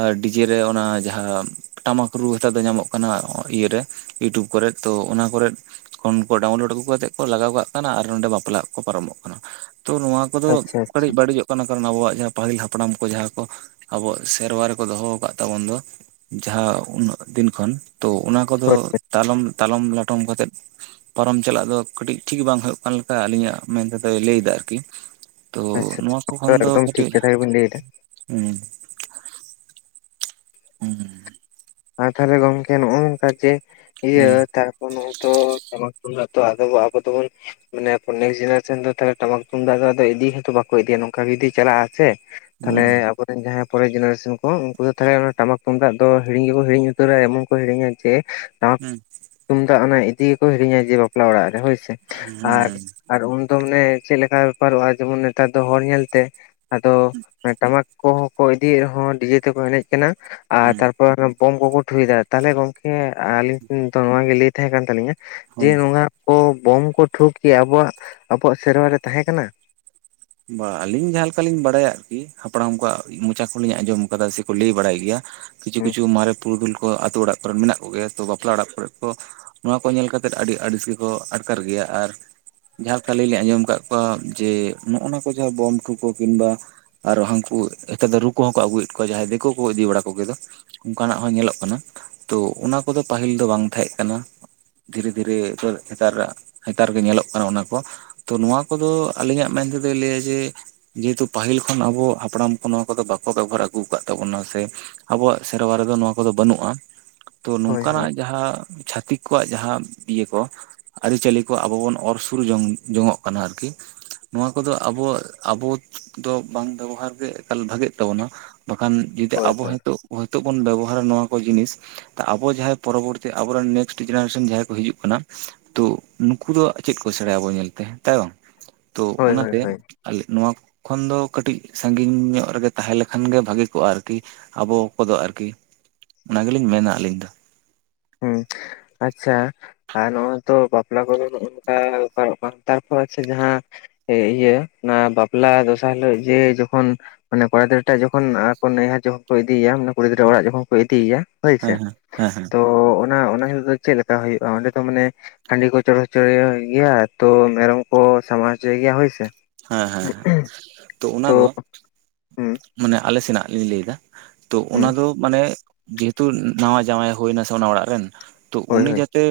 ᱟᱨ ᱰᱤᱡᱮ ᱨᱮ ᱚᱱᱟ ᱡᱟᱦᱟᱸ ᱴᱟᱢᱟᱠ ᱨᱩ ᱦᱮᱛᱟ ᱫᱚ ᱧᱟᱢᱚᱜ ᱠᱟᱱᱟ ᱤᱭᱟᱹᱨᱮ ᱤᱭᱩᱴᱩᱵᱽ ᱠᱚᱨᱮᱜ ᱛᱚ ᱚᱱᱟ ᱠᱚᱨᱮᱜ ᱠᱷᱚᱱ ᱠᱚ ᱰᱟᱣᱩᱱᱞᱳᱰ ᱟᱹᱜᱩ ᱠᱟᱛᱮᱫ ᱠᱚ ᱞᱟᱜᱟᱣ ᱠᱟᱜ ᱠᱟᱱᱟ ᱟᱨ ᱱᱚᱰᱮ ᱵᱟᱯᱞᱟᱜ ᱠᱚ ᱯᱟᱨᱚᱢᱚᱜ ᱠᱟᱱᱟ ᱛᱚ ᱱᱚᱶᱟ ᱠᱚᱫᱚ ᱟᱪᱪᱷᱟ ᱟᱪᱪᱷᱟ ᱠᱟᱹᱴᱤᱡ ᱵᱟᱹᱲᱤᱡᱚᱜ ᱠᱟᱱᱟ ᱠᱟᱨᱚᱱ ᱟᱵᱚᱣᱟᱜ ᱡᱟᱦᱟᱸ ᱯᱟᱹᱦᱤᱞ ᱦᱟᱯᱲᱟᱢ ᱠᱚ ᱡᱟᱦᱟᱸ ᱠᱚ ᱟᱵᱚᱣᱟᱜ ᱥᱮᱨᱣᱟ ᱨᱮ ᱠᱚ ᱫᱚᱦᱚ ᱠᱟᱫ ᱛᱟᱵᱚᱱ ᱫᱚ ᱡᱟᱦᱟᱸ ᱩᱱᱟᱹᱜ ᱫᱤᱱ ᱠᱷᱚᱱ ᱛᱚ ᱚᱱᱟ ᱠᱚ ᱫᱚ ᱦᱳᱭ ᱦᱳᱭ ᱛᱟᱞᱚᱢ ᱛᱟᱞᱚᱢ ᱞᱚᱴᱚᱢ ᱠᱟᱛᱮᱫ ᱯᱟᱨᱚᱢ ᱪᱟᱞᱟᱜ ᱫᱚ ᱠᱟᱹᱴᱤᱡ ᱴᱷᱤᱠ ᱵᱟᱝ ᱦᱩᱭᱩᱜ ᱠᱟᱱ ᱞᱮᱠᱟ ᱟᱹᱞᱤᱧᱼᱟᱜ ᱢᱮᱱ ᱛᱮᱫᱚᱭ ᱞᱟᱹᱭᱫᱟ ᱟᱨᱠᱤ ᱛᱚ ᱟᱪᱪᱷᱟ ᱱᱚᱶᱟ ᱠᱚ ᱟᱪᱪᱷᱟ ᱠᱷᱚᱱ ᱫᱚ ᱮᱠᱫᱚᱢ ᱴᱷᱤᱠ ᱠᱟᱹᱴᱤᱡ ᱠᱟᱛᱷᱟ ᱜᱮᱵᱤᱱ ᱞᱟᱹᱭ ᱮᱫᱟ ᱦᱩᱸ [unintelligible] ᱟᱨ ᱛᱟᱦᱚᱞᱮ ᱜᱚᱝᱠᱮ ᱱᱚᱜ ᱱᱚᱝᱠᱟ ᱡᱮ ᱤᱭᱟᱹ ᱛᱟ ᱛᱚ ᱱᱚᱳᱱ ᱛᱚ ᱴᱟᱢᱟᱠ ᱛᱩᱢᱫᱟ ᱟᱵᱚ ᱫᱚᱵᱚᱱ ᱢᱟᱱᱮ ᱯᱩᱱᱮ ᱡᱮᱱᱟᱨᱮᱥᱚᱱ ᱫᱚ ᱴᱟᱢᱟᱠ ᱛᱩᱢᱫᱟᱜ ᱫᱚ ᱟᱫᱚ ᱤᱫᱤ ᱜᱮᱛᱚ ᱵᱟᱠᱚ ᱤᱫᱤᱭᱟ ᱱᱚᱝᱠᱟ ᱡᱩᱫᱤ ᱪᱟᱞᱟᱜᱼᱟ ᱥᱮ ᱛᱟᱦᱞᱮ ᱟᱵᱚᱨᱮᱱ ᱡᱟᱦᱟᱸ ᱯᱚᱨᱮ ᱡᱮᱱᱟᱨᱮᱥᱚᱱ ᱠᱚ ᱩᱱᱠᱩ ᱫᱚ ᱛᱟᱦᱞᱮ ᱚᱱᱟ ᱴᱟᱢᱟᱠ ᱛᱩᱢᱫᱟᱜ ᱫᱚ ᱦᱤᱲᱤᱧ ᱜᱮᱠᱚ ᱦᱤᱲᱤᱧ ᱩᱛᱟᱹᱨᱟ ᱮᱢᱚᱱ ᱠᱚ ᱦᱤᱲᱤᱧᱟ ᱡᱮ ᱦᱩᱧ ᱛᱩᱢᱫᱟᱜ ᱚᱱᱟ ᱤᱫᱤ ᱜᱮᱠᱚ ᱦᱤᱲᱤᱧᱟ ᱡᱮ ᱵᱟᱯᱞᱟ ᱚᱲᱟᱜ ᱨᱮ ᱦᱳᱭᱥᱮ ᱟᱨ ᱵᱟ ᱟᱨ ᱩᱱ ᱫᱚ ᱢᱟᱱᱮ ᱪᱮᱫ ᱞᱮᱠᱟ ᱵᱮᱯᱟᱨᱚᱜᱼᱟ ᱡᱮᱢᱚᱱ ᱱᱮᱛᱟᱨ ᱫᱚ ᱦᱚᱲ ᱧᱮᱞᱛᱮ ᱟᱫᱚ ᱴᱟᱢᱟᱠ ᱠᱚᱦᱚᱸ ᱠᱚ ᱤᱫᱤᱭᱮᱫ ᱨᱮᱦᱚᱸ ᱰᱤᱡᱮ ᱛᱮᱠᱚ ᱮᱱᱮᱡ ᱠᱟᱱᱟ ᱟᱨ ᱛᱟᱨᱯᱚ ᱨᱮ ᱵᱳᱢ ᱠᱚᱠᱚ ᱴᱷᱩᱭᱮᱫᱟ, ᱛᱟᱦᱚᱞᱮ ᱜᱚᱝᱠᱮ ᱟᱹᱞᱤᱧ ᱴᱷᱮᱱ ᱱᱚᱣᱟ ᱜᱮ ᱞᱟᱹᱭ ᱛᱟᱦᱮᱸ ᱠᱟᱱ ᱛᱟᱹᱞᱤᱧᱟ ᱡᱮ ᱱᱚᱣᱟ ᱠᱚ ᱵᱳᱢ ᱠᱚ ᱴᱷᱩᱠ ᱜᱮᱭᱟ ᱟᱵᱚᱣᱟᱜ ᱟᱵᱚᱣᱟᱜ ᱥᱮᱨᱣᱟ ᱨᱮ ᱛᱟᱦᱮᱸᱠᱟᱱᱟ ᱵᱟ ᱟᱹᱞᱤᱧ ᱡᱟᱦᱟᱸ ᱞᱮᱠᱟᱞᱤᱧ ᱵᱟᱲᱟᱭᱟ ᱟᱨᱠᱤ ᱦᱟᱯᱲᱟᱢ ᱠᱚᱣᱟᱜ ᱢᱚᱪᱟ ᱠᱚᱞᱤᱧ ᱟᱸᱡᱚᱢ ᱟᱠᱟᱫᱟ ᱥᱮ ᱠᱚ ᱞᱟᱹᱭ ᱵᱟᱲᱟᱭ ᱜᱮᱭᱟ ᱠᱤᱪᱷᱩ ᱠᱤᱪᱷᱩ ᱢᱟᱨᱮ ᱯᱩᱨᱩᱫᱷᱩᱞ ᱠᱚ ᱟᱹᱛᱩ ᱚᱲᱟᱜ ᱠᱚᱨᱮᱱ ᱢᱮᱱᱟᱜ ᱠᱚᱜᱮᱭᱟ ᱛᱚ ᱵᱟᱯᱞᱟ ᱚᱲᱟᱜ ᱠᱚᱨᱮ ᱠᱚ ᱱᱚᱶᱟ ᱠᱚ ᱧᱮᱞ ᱠᱟᱛᱮᱫ ᱟᱰᱤ ᱟᱹᱲᱤᱥ ᱜᱮ ᱠᱚ ᱟᱴᱠᱟᱨ ᱜᱮᱭᱟ ᱟᱨ ᱡᱟᱦᱟᱠᱟ ᱞᱤᱧ ᱟᱸᱡᱚᱢ ᱟᱠᱟᱫ ᱠᱚᱣᱟ ᱡᱮ ᱱᱚᱜ ᱱᱟ ᱠᱚ ᱵᱳᱢ ᱴᱷᱩ ᱠᱩ ᱠᱤᱢᱵᱟ ᱟᱨᱚ ᱦᱟᱱᱠᱩ ᱱᱤᱛᱚᱜ ᱫᱚ ᱨᱩ ᱠᱚᱦᱚᱸᱠᱚ ᱟᱹᱜᱩᱭᱮᱫ ᱠᱚᱣᱟ ᱡᱟᱦᱟᱸᱭ ᱫᱤᱠᱩ ᱠᱚ ᱤᱫᱤ ᱵᱟᱲᱟ ᱠᱚᱜᱮ ᱫᱚ ᱚᱱᱠᱟᱱᱟᱜ ᱦᱚᱸ ᱧᱮᱞᱚᱜ ᱠᱟᱱᱟ ᱛᱚ ᱚᱱᱟ ᱠᱚᱫᱚ ᱯᱟᱦᱤᱞ ᱫᱚ ᱵᱟᱝ ᱛᱟᱦᱮᱸ ᱠᱟᱱᱟ᱾ ᱫᱷᱤᱨᱮ ᱫᱷᱤᱨᱮ ᱱᱮᱛᱟᱨ ᱱᱮᱛᱟᱨ ᱜᱮ ᱧᱮᱞᱚᱜ ᱠᱟᱱᱟ ᱚᱱᱟ ᱠᱚ ᱛᱚ ᱱᱚᱶᱟ ᱠᱚ ᱫᱚ ᱟᱞᱤᱧᱟᱜ ᱢᱮᱱᱛᱮ ᱫᱚ ᱞᱟᱹᱭᱟ ᱡᱮ ᱡᱮᱦᱮᱛᱩ ᱯᱟᱦᱤᱞ ᱠᱷᱚᱱ ᱟᱵᱩ ᱦᱟᱯᱲᱟᱢ ᱠᱚ ᱱᱚᱶᱟ ᱠᱚ ᱫᱚ ᱵᱟᱠᱚ ᱵᱮᱵᱚᱦᱟᱨ ᱟᱹᱜᱩ ᱟᱠᱟᱫ ᱛᱟᱵᱚᱱᱟ ᱥᱮ ᱟᱵᱚᱣᱟᱜ ᱥᱮᱨᱣᱟ ᱨᱮ ᱫᱚ ᱱᱚᱣᱟ ᱠᱚ ᱫᱚ ᱵᱟᱹᱱᱩᱜᱼᱟ ᱛᱚ ᱦᱳᱭ ᱦᱳᱭ ᱱᱚᱝᱠᱟᱱᱟᱜ ᱡᱟᱦᱟᱸ ᱪᱷᱟᱛᱤᱠ ᱠᱚᱣᱟᱜ ᱡᱟᱦᱟᱸ ᱤᱭᱟᱹ ᱠᱚ ᱟᱹᱨᱤᱪᱟᱹᱞᱤ ᱠᱚ ᱟᱵᱚ ᱵᱚᱱ ᱚᱨ ᱥᱩᱨ ᱡᱚᱝ ᱡᱚᱝᱚᱜ ᱠᱟᱱᱟ ᱟᱨᱠᱤ ᱱᱚᱣᱟ ᱠᱚ ᱫᱚ ᱟᱵᱩ ᱟᱵᱩ ᱫᱚ ᱵᱟᱝ ᱵᱮᱵᱚᱦᱟᱨ ᱜᱮ ᱮᱠᱟᱞ ᱵᱷᱟᱜᱮᱜ ᱛᱟᱵᱚᱱᱟ ᱵᱟᱠᱷᱟᱱ ᱡᱩᱫᱤ ᱦᱳᱭ ᱟᱵᱚ ᱦᱳᱭ ᱦᱟᱭᱛᱳ ᱦᱳᱭᱛᱳ ᱵᱚᱱ ᱵᱮᱵᱚᱦᱟᱨᱟ ᱱᱚᱣᱟ ᱠᱚ ᱡᱤᱱᱤᱥ ᱟᱵᱚ ᱡᱟᱦᱟᱸᱭ ᱯᱚᱨᱚᱵᱚᱨᱛᱤ ᱟᱵᱚᱮᱱ ᱱᱮᱥᱴ ᱡᱮᱱᱟᱨᱮᱥᱚᱱ ᱡᱟᱦᱟᱸᱭ ᱠᱚ ᱦᱤᱡᱩᱜ ᱠᱟᱱᱟ᱾ ᱛᱩ ᱱᱩᱠᱩ ᱫᱚ ᱪᱮᱫ ᱠᱚ ᱥᱮᱬᱟᱭᱟ ᱟᱵᱚ ᱧᱮᱞᱛᱮ ᱛᱟᱭ ᱵᱟᱝ ᱛᱚ ᱦᱳᱭ ᱦᱳᱭ ᱚᱱᱟᱛᱮ ᱦᱳᱭ ᱟᱞᱤ ᱱᱚᱣᱟ ᱠᱷᱚᱱ ᱫᱚ ᱠᱟᱹᱴᱤᱡ ᱥᱟᱺᱜᱤᱧ ᱧᱚᱜ ᱨᱮ ᱜᱮ ᱛᱟᱦᱮᱸ ᱞᱮᱠᱷᱟᱱ ᱜᱮ ᱵᱷᱟᱜᱤ ᱠᱚᱜᱼᱟ ᱟᱨᱠᱤ ᱟᱵᱚ ᱠᱚ ᱫᱚ ᱟᱨᱠᱤ ᱚᱱᱟ ᱜᱮᱞᱤᱧ ᱢᱮᱱᱟ ᱟᱹᱞᱤᱧ ᱫᱚ ᱦᱩᱸ ᱟᱪᱪᱷᱟ ᱟᱨ ᱱᱚᱜᱼᱚᱭ ᱛᱚ ᱵᱟᱯᱞᱟ ᱠᱚᱫᱚ ᱱᱚᱜ ᱱᱚᱝᱠᱟ ᱱᱚᱝᱠᱟ ᱛᱟᱨᱯᱚᱨ ᱡᱟᱦᱟᱸ ᱤᱭᱟᱹ ᱚᱱᱟ ᱵᱟᱯᱞᱟ ᱫᱚᱥᱟᱨ ᱦᱤᱞᱳᱜ ᱡᱮ ᱡᱚᱠᱷᱚᱱ ᱢᱟᱱᱮ ᱠᱚᱲᱟ ᱜᱤᱫᱽᱨᱟᱹ ᱴᱟᱜ ᱡᱚᱠᱷᱚᱱ ᱱᱭᱦᱟᱹᱨ ᱡᱚᱠᱷᱚᱱ ᱠᱚ ᱤᱫᱮ ᱢᱟᱱᱮ ᱠᱩᱲᱤ ᱜᱤᱫᱽᱨᱟᱹ ᱚᱲᱟᱜ ᱡᱚᱠᱷᱚᱱ ᱠᱚ ᱤᱫᱤᱭᱮᱭᱟ ᱦᱳᱭ ᱥᱮ ᱦᱮᱸ ᱦᱮᱸ ᱦᱮᱸ ᱦᱮᱸ ᱛᱚ ᱚᱱᱟ ᱚᱱᱟ ᱦᱤᱥᱟᱹᱛᱮ ᱪᱮᱫ ᱞᱮᱠᱟ ᱦᱩᱭᱩᱜᱼᱟ ᱚᱸᱰᱮ ᱫᱚ ᱢᱟᱱᱮ ᱦᱟᱺᱰᱤ ᱠᱚ ᱪᱚᱲ ᱜᱮᱭᱟ ᱛᱚ ᱢᱮᱨᱚᱢ ᱠᱚ ᱥᱟᱢᱟᱜ ᱦᱚᱪᱚ ᱜᱮᱭᱟ ᱦᱳᱭ ᱥᱮ ᱦᱮᱸ ᱦᱮᱸ ᱦᱮᱸ ᱛᱚ ᱚᱱᱟ ᱫᱚ ᱦᱩᱸ ᱢᱟᱱᱮ ᱟᱞᱮ ᱥᱮᱱᱟᱜ ᱞᱤᱧ ᱞᱟᱹᱭ ᱮᱫᱟ ᱛᱚ ᱦᱩᱸ ᱚᱱᱟ ᱫᱚ ᱢᱟᱱᱮ ᱡᱮᱦᱮᱛᱩ ᱱᱟᱣᱟ ᱡᱟᱶᱟᱭ ᱦᱩᱭ ᱱᱟ ᱥᱮ ᱚᱱᱟ ᱚᱲᱟᱜ ᱨᱮᱱ ᱛᱚ ᱦᱳᱭ ᱩᱱᱤ ᱦᱳᱭ ᱡᱟᱛᱮ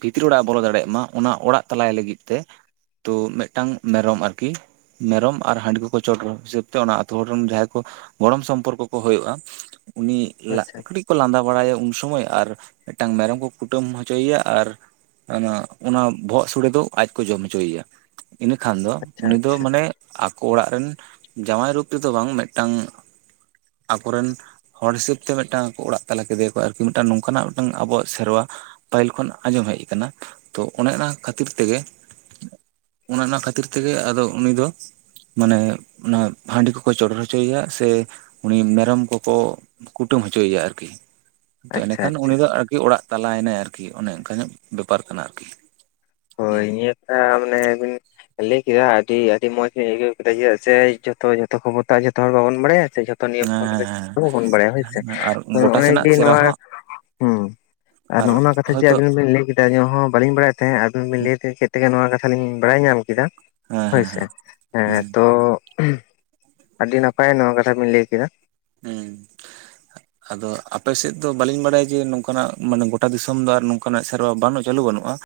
ᱵᱷᱤᱛᱤᱨ ᱚᱲᱟᱜ ᱮ ᱵᱚᱞᱚ ᱫᱟᱲᱮᱭᱟᱜ ᱢᱟ ᱚᱱᱟ ᱚᱲᱟᱜ ᱛᱟᱞᱟᱭ ᱞᱟᱹᱜᱤᱫ ᱛᱮ ᱛᱚ ᱢᱤᱫᱴᱟᱝ ᱢᱮᱨᱚᱢ ᱟᱨ ᱠᱤ ᱢᱮᱨᱚᱢ ᱟᱨ ᱦᱟᱺᱰᱤ ᱠᱚᱠᱚ ᱪᱚᱴᱚᱨ ᱦᱤᱥᱟᱹᱵ ᱛᱮ ᱚᱱᱟ ᱟᱛᱳ ᱦᱚᱲ ᱨᱮᱱ ᱡᱟᱦᱟᱸᱭ ᱠᱚ ᱜᱚᱲᱚᱢ ᱥᱚᱢᱯᱚᱨᱠᱚ ᱠᱚ ᱦᱩᱭᱩᱜᱼᱟ ᱩᱱᱤ ᱞᱟᱜ ᱟᱪᱪᱷᱟ ᱠᱟᱹᱴᱤᱡ ᱠᱚ ᱞᱟᱸᱫᱟ ᱵᱟᱲᱟᱭᱟ ᱩᱱ ᱥᱚᱢᱚᱭ ᱟᱨ ᱢᱤᱫᱴᱟᱝ ᱢᱮᱨᱚᱢ ᱠᱚ ᱠᱩᱴᱟᱹᱢ ᱦᱚᱪᱚᱭᱮᱭᱟ ᱟᱨ ᱚᱱᱟ ᱚᱱᱟ ᱵᱚᱦᱚᱜ ᱥᱚᱲᱮ ᱫᱚ ᱟᱡ ᱠᱚ ᱡᱚᱢ ᱦᱚᱪᱚᱭᱮᱭᱟ ᱤᱱᱟᱹᱠᱷᱟᱱ ᱫᱚ ᱟᱪᱪᱷᱟ ᱩᱱᱤ ᱫᱚ ᱟᱪᱪᱷᱟ ᱢᱟᱱᱮ ᱟᱠᱚ ᱚᱲᱟᱜ ᱨᱮᱱ ᱡᱟᱶᱟᱭ ᱨᱩᱯ ᱛᱮᱫᱚ ᱵᱟᱝ ᱢᱤᱫᱴᱟᱝ ᱟᱠᱚᱨᱤᱱ ᱦᱚᱲ ᱦᱤᱥᱟᱹᱵ ᱛᱮ ᱢᱤᱫᱴᱟᱝ ᱠᱚ ᱚᱲᱟᱜ ᱛᱟᱞᱟ ᱠᱮᱫᱮᱭᱟ ᱠᱚ ᱟᱨᱠᱤ ᱢᱤᱫᱴᱟᱝ ᱱᱚᱝᱠᱟᱱᱟᱜ ᱢᱤᱫᱴᱟᱝ ᱟᱵᱚᱣᱟᱜ ᱥᱮᱨᱣᱟ ᱯᱟᱹᱦᱤᱞ ᱠᱷᱚᱱ ᱟᱸᱡᱚᱢ ᱦᱮᱡ ᱠᱟᱱᱟ ᱛᱚ ᱚᱱᱮ ᱚᱱᱟ ᱠᱷᱟᱹᱛᱤᱨ ᱛᱮᱜᱮ ᱚᱱᱮ ᱚᱱᱟ ᱠᱷᱟᱹᱛᱤᱨ ᱛᱮᱜᱮ ᱟᱫᱚ ᱩᱱᱤ ᱫᱚ ᱢᱟᱱᱮ ᱚᱱᱟ ᱦᱟᱺᱰᱤ ᱠᱚᱠᱚ ᱪᱚᱰᱚᱨ ᱦᱚᱪᱚᱭᱮᱭᱟ ᱥᱮ ᱩᱱᱤ ᱢᱮᱨᱚᱢ ᱠᱚᱠᱚ ᱠᱩᱴᱟᱹᱢ ᱦᱚᱪᱚᱭᱮᱭᱟ ᱟᱨᱠᱤ ᱮᱱᱛᱮ ᱟᱪᱪᱷᱟ ᱮᱸᱰᱮᱠᱷᱟᱱ ᱟᱪᱪᱷᱟ ᱩᱱᱤ ᱫᱚ ᱟᱨᱠᱤ ᱚᱲᱟᱜ ᱛᱟᱞᱟᱭᱮᱱᱟᱭ ᱟᱨᱠᱤ ᱚᱱᱮ ᱚᱱᱠᱟ ᱧᱚᱜ ᱵᱮᱯᱟᱨ ᱠᱟᱱᱟ ᱟᱨᱠᱤ ᱦᱳᱭ ᱦᱮᱸ ᱱᱤᱭᱟᱹ ᱢᱟᱱᱮ ᱟᱹᱵᱤᱱ [inaudible] ᱞᱟᱹᱭ ᱠᱮᱫᱟ ᱟᱹᱰᱤ ᱟᱹᱰᱤ ᱢᱚᱸᱡᱽᱤᱧ ᱟᱹᱭᱠᱟᱹᱣ ᱠᱮᱫᱟ ᱪᱮᱫᱟᱜ ᱥᱮ ᱡᱚᱛᱚ ᱡᱚᱛᱚ ᱠᱷᱚᱢᱚᱛᱟ ᱡᱷᱚᱛᱚ ᱦᱚᱲ ᱵᱟᱵᱚᱱ ᱵᱟᱲᱟᱭᱟ ᱥᱮ ᱱᱤᱭᱚᱢ ᱠᱚᱨᱮᱫᱚ ᱦᱮᱸ ᱵᱟᱵᱚᱱ ᱵᱟᱲᱟᱭᱟ ᱦᱳᱭᱥᱮ ᱦᱮᱸ ᱟᱨ ᱜᱚᱴᱟ ᱱᱚᱜᱼᱚᱭ ᱥᱮᱱᱟᱜ ᱡᱮ ᱥᱮ ᱱᱚᱣᱟ ᱨᱮᱦᱚᱸ ᱦᱚᱸ ᱟᱨ ᱱᱚᱜᱼᱚᱭ ᱱᱚᱣᱟ ᱠᱟᱛᱷᱟ ᱡᱮ ᱟᱵᱤᱱ ᱵᱮᱤᱴᱱ ᱞᱟᱹᱭ ᱠᱮᱫᱟ ᱮᱱ ᱦᱚᱸ ᱵᱟᱞᱤᱧ ᱵᱟᱲᱟᱭ ᱛᱟᱦᱮᱸᱫ ᱟᱵᱤᱱ ᱵᱤᱱ ᱞᱟᱹᱭᱮᱫ ᱠᱮᱫ ᱛᱮᱜᱮ ᱱᱚᱣᱟ ᱠᱟᱛᱷᱟ ᱞᱤᱧ ᱵᱟᱲᱟᱭ ᱧᱟᱢ ᱠᱮᱫᱟ ᱦᱮᱸ ᱦᱳᱭ ᱦᱮᱸ ᱥᱮ ᱦᱮᱸ ᱛᱚ ᱟᱹᱰᱤ ᱱᱟᱯᱟᱭ ᱱᱚᱣᱟ ᱠᱟᱛᱷᱟ ᱵᱤᱱ ᱞᱟᱹᱭ ᱠᱮᱫᱟ ᱦᱩᱸ [inaudible] ᱟᱫᱚ ᱟᱯᱮᱥᱮᱫ ᱫᱚ ᱵᱟᱟᱹᱞᱤᱧ ᱵᱟᱲᱟᱭᱟ ᱡᱮ ᱱᱚᱝᱠᱟᱱᱟᱜ ᱢᱟᱱᱮ ᱜᱚᱴᱟ ᱫᱤᱥᱚᱢ ᱫᱚ ᱟᱨ ᱱᱚᱝᱠᱟᱱᱟᱜ ᱥᱮᱨᱣᱟ ᱵᱟᱹᱱᱩᱜ ᱪᱟᱹᱞᱩ ᱵᱟᱹᱱᱩᱜᱼᱟ ᱾